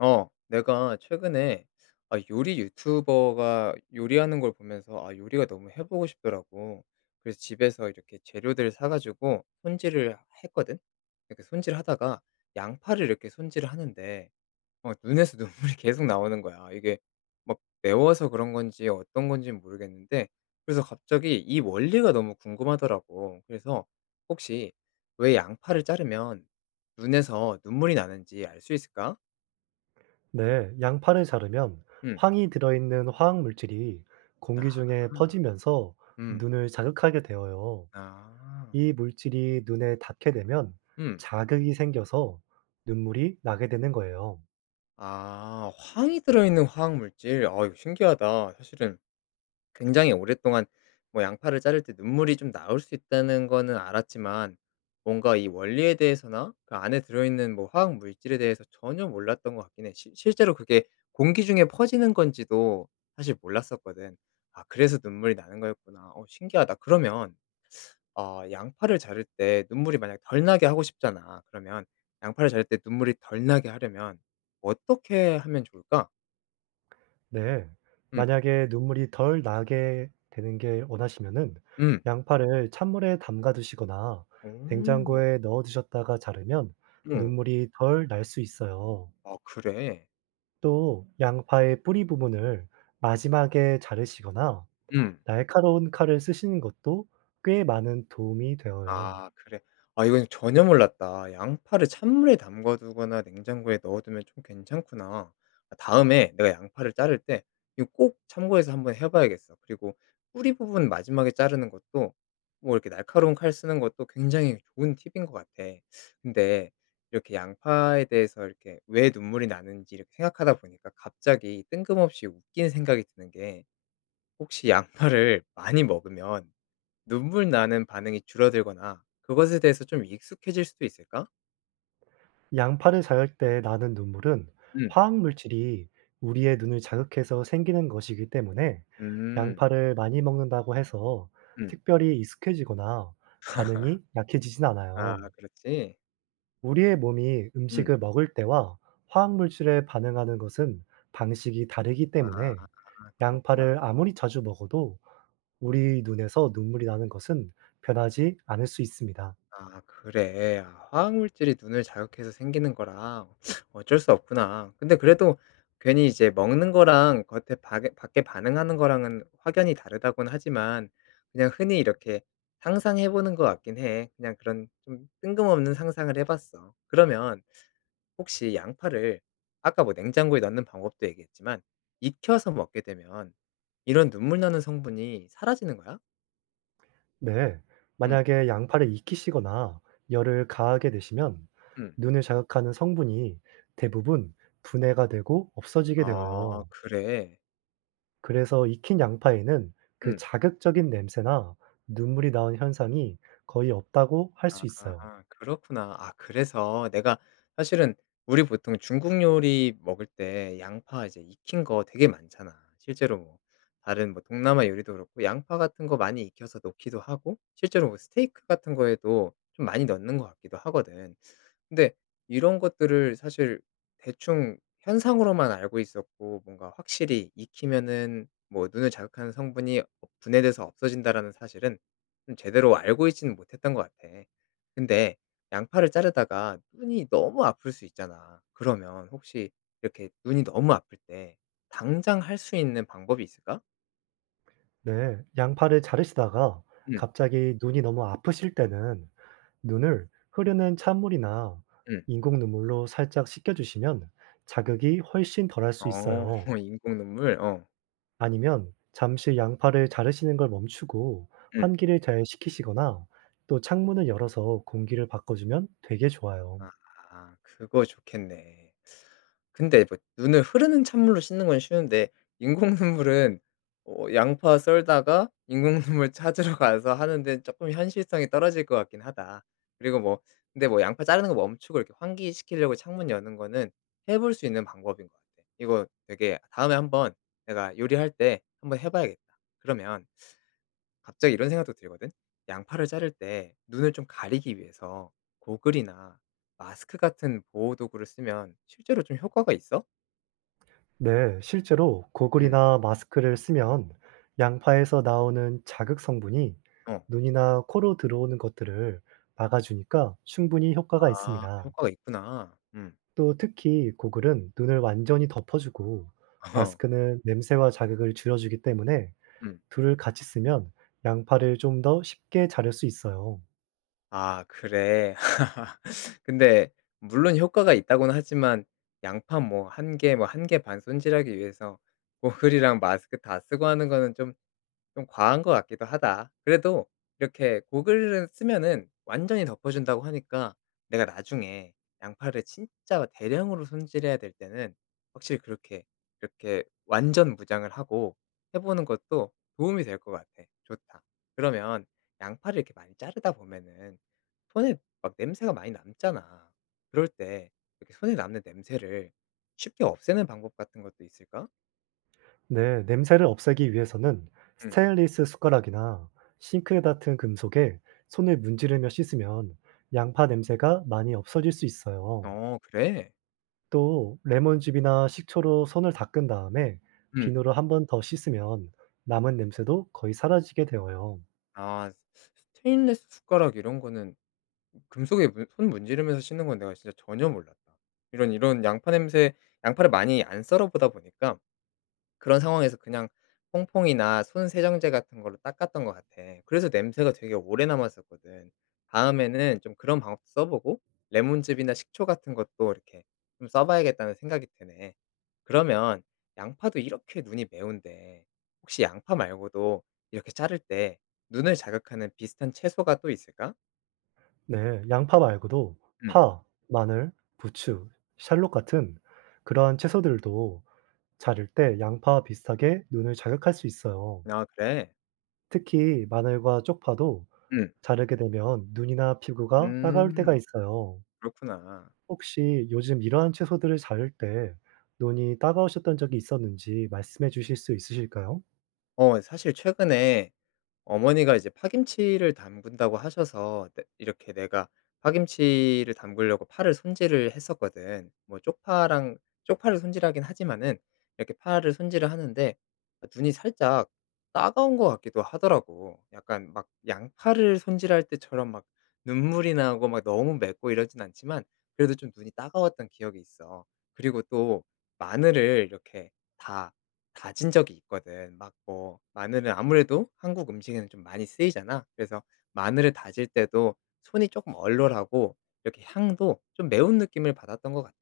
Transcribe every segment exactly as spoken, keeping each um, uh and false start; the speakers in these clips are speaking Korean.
어, 내가 최근에 아, 요리 유튜버가 요리하는 걸 보면서 아, 요리가 너무 해보고 싶더라고. 그래서 집에서 이렇게 재료들을 사가지고 손질을 했거든. 이렇게 손질하다가 양파를 이렇게 손질을 하는데 어, 눈에서 눈물이 계속 나오는 거야. 이게 막 매워서 그런 건지 어떤 건지 모르겠는데, 그래서 갑자기 이 원리가 너무 궁금하더라고. 그래서 혹시 왜 양파를 자르면 눈에서 눈물이 나는지 알 수 있을까? 네, 양파를 자르면 음. 황이 들어있는 화학물질이 공기 아. 중에 퍼지면서 음. 눈을 자극하게 되어요. 아. 이 물질이 눈에 닿게 되면 음. 자극이 생겨서 눈물이 나게 되는 거예요. 아, 황이 들어있는 화학 물질. 아, 이거 신기하다. 사실은 굉장히 오랫동안 뭐 양파를 자를 때 눈물이 좀 나올 수 있다는 거는 알았지만 뭔가 이 원리에 대해서나 그 안에 들어있는 뭐 화학 물질에 대해서 전혀 몰랐던 것 같긴 해. 실 실제로 그게 공기 중에 퍼지는 건지도 사실 몰랐었거든. 아, 그래서 눈물이 나는 거였구나. 어, 신기하다. 그러면 어, 양파를 자를 때 눈물이 만약 덜 나게 하고 싶잖아. 그러면 양파를 자를 때 눈물이 덜 나게 하려면 어떻게 하면 좋을까? 네, 음. 만약에 눈물이 덜 나게 되는 게 원하시면은 음. 양파를 찬물에 담가 두시거나 오. 냉장고에 넣어 두셨다가 자르면 어. 눈물이 덜 날 수 있어요. 아, 그래? 또 양파의 뿌리 부분을 마지막에 자르시거나 음. 날카로운 칼을 쓰시는 것도 꽤 많은 도움이 되어요. 아, 그래. 아, 이건 전혀 몰랐다. 양파를 찬물에 담가 두거나 냉장고에 넣어 두면 좀 괜찮구나. 아, 다음에 내가 양파를 자를 때 이거 꼭 참고해서 한번 해 봐야겠어. 그리고 뿌리 부분 마지막에 자르는 것도, 뭐 이렇게 날카로운 칼 쓰는 것도 굉장히 좋은 팁인 것 같아. 근데 이렇게 양파에 대해서 이렇게 왜 눈물이 나는지 이렇게 생각하다 보니까 갑자기 뜬금없이 웃긴 생각이 드는 게, 혹시 양파를 많이 먹으면 눈물 나는 반응이 줄어들거나 그것에 대해서 좀 익숙해질 수도 있을까? 양파를 자를 때 나는 눈물은 음. 화학 물질이 우리의 눈을 자극해서 생기는 것이기 때문에 음. 양파를 많이 먹는다고 해서 음. 특별히 익숙해지거나 반응이 약해지진 아, 않아요. 그렇지? 우리의 몸이 음. 음식을 먹을 때와 화학물질에 반응하는 것은 방식이 다르기 아, 때문에 그렇구나. 양파를 아무리 자주 먹어도 우리 눈에서 눈물이 나는 것은 변하지 않을 수 있습니다. 아, 그래. 아, 화학물질이 눈을 자극해서 생기는 거라 어쩔 수 없구나. 근데 그래도 괜히 이제 먹는 거랑 겉에 밖에 밖에 반응하는 거랑은 확연히 다르다고는 하지만 그냥 흔히 이렇게 상상해 보는 것 같긴 해. 그냥 그런 좀 뜬금없는 상상을 해 봤어. 그러면 혹시 양파를 아까 뭐 냉장고에 넣는 방법도 얘기했지만 익혀서 먹게 되면 이런 눈물 나는 성분이 사라지는 거야? 네. 음. 만약에 양파를 익히시거나 열을 가하게 되시면 음. 눈을 자극하는 성분이 대부분 분해가 되고 없어지게 아, 되어요. 그래. 그래서 익힌 양파에는 그 음. 자극적인 냄새나 눈물이 나온 현상이 거의 없다고 할 수 있어요. 아, 그렇구나. 아, 그래서 내가 사실은 우리 보통 중국 요리 먹을 때 양파 이제 익힌 거 되게 많잖아. 실제로 뭐 다른 뭐 동남아 요리도 그렇고 양파 같은 거 많이 익혀서 넣기도 하고, 실제로 뭐 스테이크 같은 거에도 좀 많이 넣는 것 같기도 하거든. 근데 이런 것들을 사실 대충 현상으로만 알고 있었고, 뭔가 확실히 익히면은 뭐 눈을 자극하는 성분이 분해돼서 없어진다라는 사실은 좀 제대로 알고 있지는 못했던 것 같아. 근데 양파를 자르다가 눈이 너무 아플 수 있잖아. 그러면 혹시 이렇게 눈이 너무 아플 때 당장 할 수 있는 방법이 있을까? 네. 양파를 자르시다가 응. 갑자기 눈이 너무 아프실 때는 눈을 흐르는 찬물이나 응. 인공 눈물로 살짝 식혀 주시면 자극이 훨씬 덜할 어, 수 있어요. 인공 눈물. 어. 아니면 잠시 양파를 자르시는 걸 멈추고 응. 환기를 잘 시키시거나 또 창문을 열어서 공기를 바꿔 주면 되게 좋아요. 아. 아, 그거 좋겠네. 근데 뭐 눈을 흐르는 찬물로 씻는 건 쉬운데 인공 눈물은, 어, 양파 썰다가 인공 눈물 찾으러 가서 하는 데는 금 현실성이 떨어질 것 같긴 하다. 그리고 뭐 근데 뭐 양파 자르는 거 멈추고 이렇게 환기시키려고 창문 여는 거는 해볼 수 있는 방법인 것 같아. 이거 되게 다음에 한번 내가 요리할 때 한번 해 봐야겠다. 그러면 갑자기 이런 생각도 들거든. 양파를 자를 때 눈을 좀 가리기 위해서 고글이나 마스크 같은 보호 도구를 쓰면 실제로 좀 효과가 있어? 네, 실제로 음. 고글이나 마스크를 쓰면 양파에서 나오는 자극 성분이 어. 눈이나 코로 들어오는 것들을 막아주니까 충분히 효과가 아, 있습니다. 효과가 있구나. 음. 또 특히 고글은 눈을 완전히 덮어주고 마스크는 냄새와 자극을 줄여주기 때문에 음. 둘을 같이 쓰면 양파를 좀 더 쉽게 자를 수 있어요. 아, 그래. 근데 물론 효과가 있다고는 하지만 양파 뭐 한 개 뭐 한 개 반 손질하기 위해서 고글이랑 마스크 다 쓰고 하는 거는 좀 좀 과한 것 같기도 하다. 그래도 이렇게 고글을 쓰면은 완전히 덮어 준다고 하니까 내가 나중에 양파를 진짜 대량으로 손질해야 될 때는 확실히 그렇게 이렇게 완전 무장을 하고 해 보는 것도 도움이 될 것 같아. 좋다. 그러면 양파를 이렇게 많이 자르다 보면은 손에 막 냄새가 많이 남잖아. 그럴 때 이렇게 손에 남는 냄새를 쉽게 없애는 방법 같은 것도 있을까? 네, 냄새를 없애기 위해서는 응. 스테인리스 숟가락이나 싱크대 같은 금속에 손을 문지르며 씻으면 양파 냄새가 많이 없어질 수 있어요. 어, 그래? 또 레몬즙이나 식초로 손을 닦은 다음에 응. 비누로 한번 더 씻으면 남은 냄새도 거의 사라지게 되어요. 아, 스테인리스 숟가락 이런 거는 금속에 문 손 문지르면서 씻는 건 내가 진짜 전혀 몰랐다. 이런 이런 양파 냄새, 양파를 많이 안 썰어 보다 보니까 그런 상황에서 그냥 퐁퐁이나 손 세정제 같은 걸로 닦았던 것 같아. 그래서 냄새가 되게 오래 남았었거든. 다음에는 좀 그런 방법도 써보고 레몬즙이나 식초 같은 것도 이렇게 좀 써봐야겠다는 생각이 드네. 그러면 양파도 이렇게 눈이 매운데 혹시 양파 말고도 이렇게 자를 때 눈을 자극하는 비슷한 채소가 또 있을까? 네, 양파 말고도 음. 파, 마늘, 부추, 샬롯 같은 그러한 채소들도 자를 때 양파와 비슷하게 눈을 자극할 수 있어요. 아, 그래? 특히 마늘과 쪽파도 음. 자르게 되면 눈이나 피부가 따가울 때가 음. 있어요. 그렇구나. 혹시 요즘 이러한 채소들을 자를 때 눈이 따가우셨던 적이 있었는지 말씀해 주실 수 있으실까요? 어, 사실 최근에 어머니가 이제 파김치를 담근다고 하셔서 내- 이렇게 내가 파김치를 담그려고 파를 손질을 했었거든. 뭐 쪽파랑 쪽파를 손질하긴 하지만은 이렇게 파를 손질을 하는데 아, 눈이 살짝 따가운 것 같기도 하더라고. 약간 막 양파를 손질할 때처럼 막 눈물이 나고 막 너무 맵고 이러진 않지만 그래도 좀 눈이 따가웠던 기억이 있어. 그리고 또 마늘을 이렇게 다 다진 적이 있거든. 막 뭐 마늘은 아무래도 한국 음식에는 좀 많이 쓰이잖아. 그래서 마늘을 다질 때도 손이 조금 얼얼하고 이렇게 향도 좀 매운 느낌을 받았던 것 같아.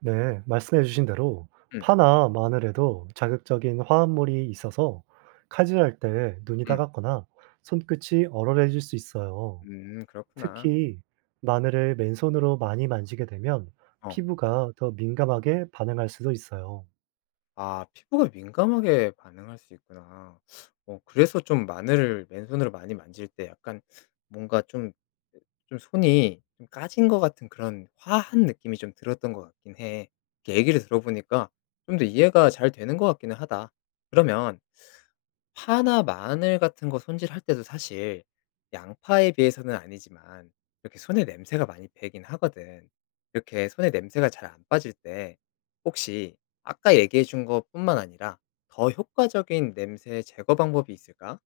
네, 말씀해 주신 대로 음. 파나 마늘에도 자극적인 화합물이 있어서 칼질할 때 눈이 음. 따갑거나 손끝이 얼얼해질 수 있어요. 음, 그렇구나. 특히 마늘을 맨손으로 많이 만지게 되면 어. 피부가 더 민감하게 반응할 수도 있어요. 아, 피부가 민감하게 반응할 수 있구나. 어, 그래서 좀 마늘을 맨손으로 많이 만질 때 약간 뭔가 좀 좀 손이 좀 까진 것 같은 그런 화한 느낌이 좀 들었던 것 같긴 해. 이렇게 얘기를 들어보니까 좀 더 이해가 잘 되는 것 같기는 하다. 그러면 파나 마늘 같은 거 손질할 때도 사실 양파에 비해서는 아니지만 이렇게 손에 냄새가 많이 배긴 하거든. 이렇게 손에 냄새가 잘 안 빠질 때 혹시 아까 얘기해 준 것뿐만 아니라 더 효과적인 냄새 제거 방법이 있을까?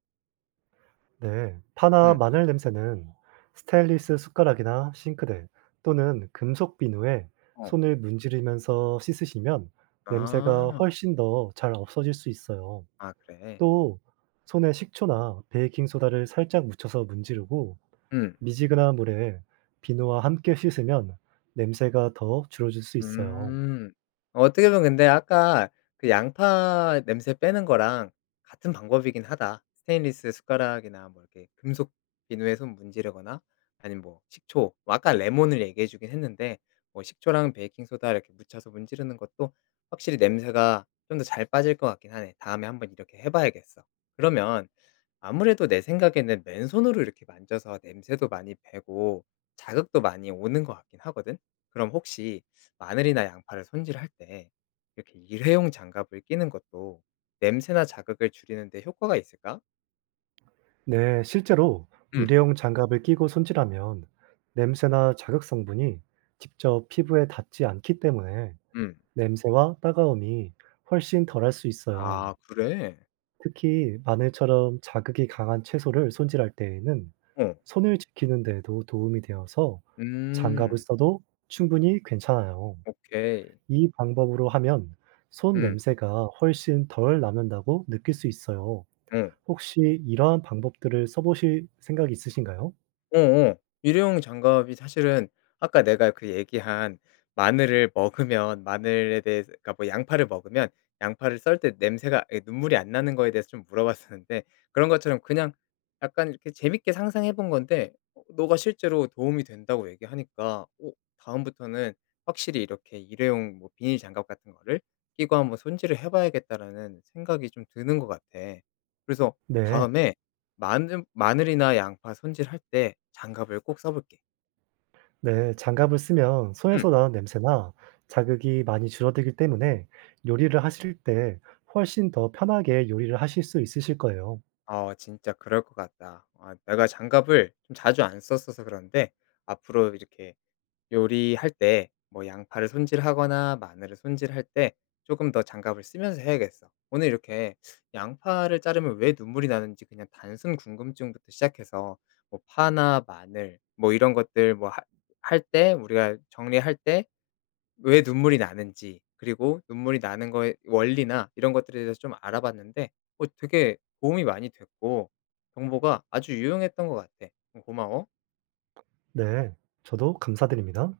네, 파나 음. 마늘 냄새는 스테인리스 숟가락이나 싱크대 또는 금속 비누에 어. 손을 문지르면서 씻으시면 냄새가 아. 훨씬 더 잘 없어질 수 있어요. 아, 그래. 또 손에 식초나 베이킹 소다를 살짝 묻혀서 문지르고 음. 미지근한 물에 비누와 함께 씻으면 냄새가 더 줄어질 수 있어요. 음. 어떻게 보면 근데 아까 그 양파 냄새 빼는 거랑 같은 방법이긴 하다. 스테인리스 숟가락이나 뭐 이렇게 금속 비누에 손 문지르거나 아니면 뭐 식초, 뭐 아까 레몬을 얘기해 주긴 했는데 뭐 식초랑 베이킹 소다 이렇게 묻혀서 문지르는 것도 확실히 냄새가 좀 더 잘 빠질 것 같긴 하네. 다음에 한번 이렇게 해 봐야겠어. 그러면 아무래도 내 생각에는 맨손으로 이렇게 만져서 냄새도 많이 배고 자극도 많이 오는 것 같긴 하거든. 그럼 혹시 마늘이나 양파를 손질할 때 이렇게 일회용 장갑을 끼는 것도 냄새나 자극을 줄이는 데 효과가 있을까? 네, 실제로 음, 일회용 장갑을 끼고 손질하면 냄새나 자극 성분이 직접 피부에 닿지 않기 때문에 음. 냄새와 따가움이 훨씬 덜할 수 있어요. 아, 그래? 특히 마늘처럼 자극이 강한 채소를 손질할 때에는 어. 손을 지키는 데에도 도움이 되어서 장갑을 음. 써도 충분히 괜찮아요. 오케이. 이 방법으로 하면 손 음. 냄새가 훨씬 덜 남는다고 느낄 수 있어요. 어. 혹시 이러한 방법들을 써보실 생각 있으신가요? 어어. 일회용 장갑이 사실은 아까 내가 그 얘기한 마늘을 먹으면 마늘에 대해서, 그러니까 뭐 양파를 먹으면 양파를 썰 때 냄새가, 예 눈물이 안 나는 거에 대해서 좀 물어봤었는데 그런 것처럼 그냥 약간 이렇게 재밌게 상상해 본 건데 어, 너가 실제로 도움이 된다고 얘기하니까 어, 다음부터는 확실히 이렇게 일회용 뭐 비닐 장갑 같은 거를 끼고 한번 손질을 해 봐야겠다라는 생각이 좀 드는 것 같아. 그래서 네. 다음에 마늘 마늘이나 양파 손질할 때 장갑을 꼭 써 볼게. 네, 장갑을 쓰면 음. 손에서 나는 냄새나 자극이 많이 줄어들기 때문에 요리를 하실 때 훨씬 더 편하게 요리를 하실 수 있으실 거예요. 어, 진짜 그럴 것 같다. 아, 내가 장갑을 좀 자주 안 썼어서 그런데 앞으로 이렇게 요리할 때 뭐 양파를 손질하거나 마늘을 손질할 때 조금 더 장갑을 쓰면서 해야겠어. 오늘 이렇게 양파를 자르면 왜 눈물이 나는지 그냥 단순 궁금증부터 시작해서 뭐 파나 마늘 뭐 이런 것들 뭐 할 때 우리가 정리할 때 왜 눈물이 나는지, 그리고 눈물이 나는 거의 원리나 이런 것들에 대해서 좀 알아봤는데 어, 되게 도움이 많이 됐고 정보가 아주 유용했던 것 같아. 어, 고마워. 네, 저도 감사드립니다.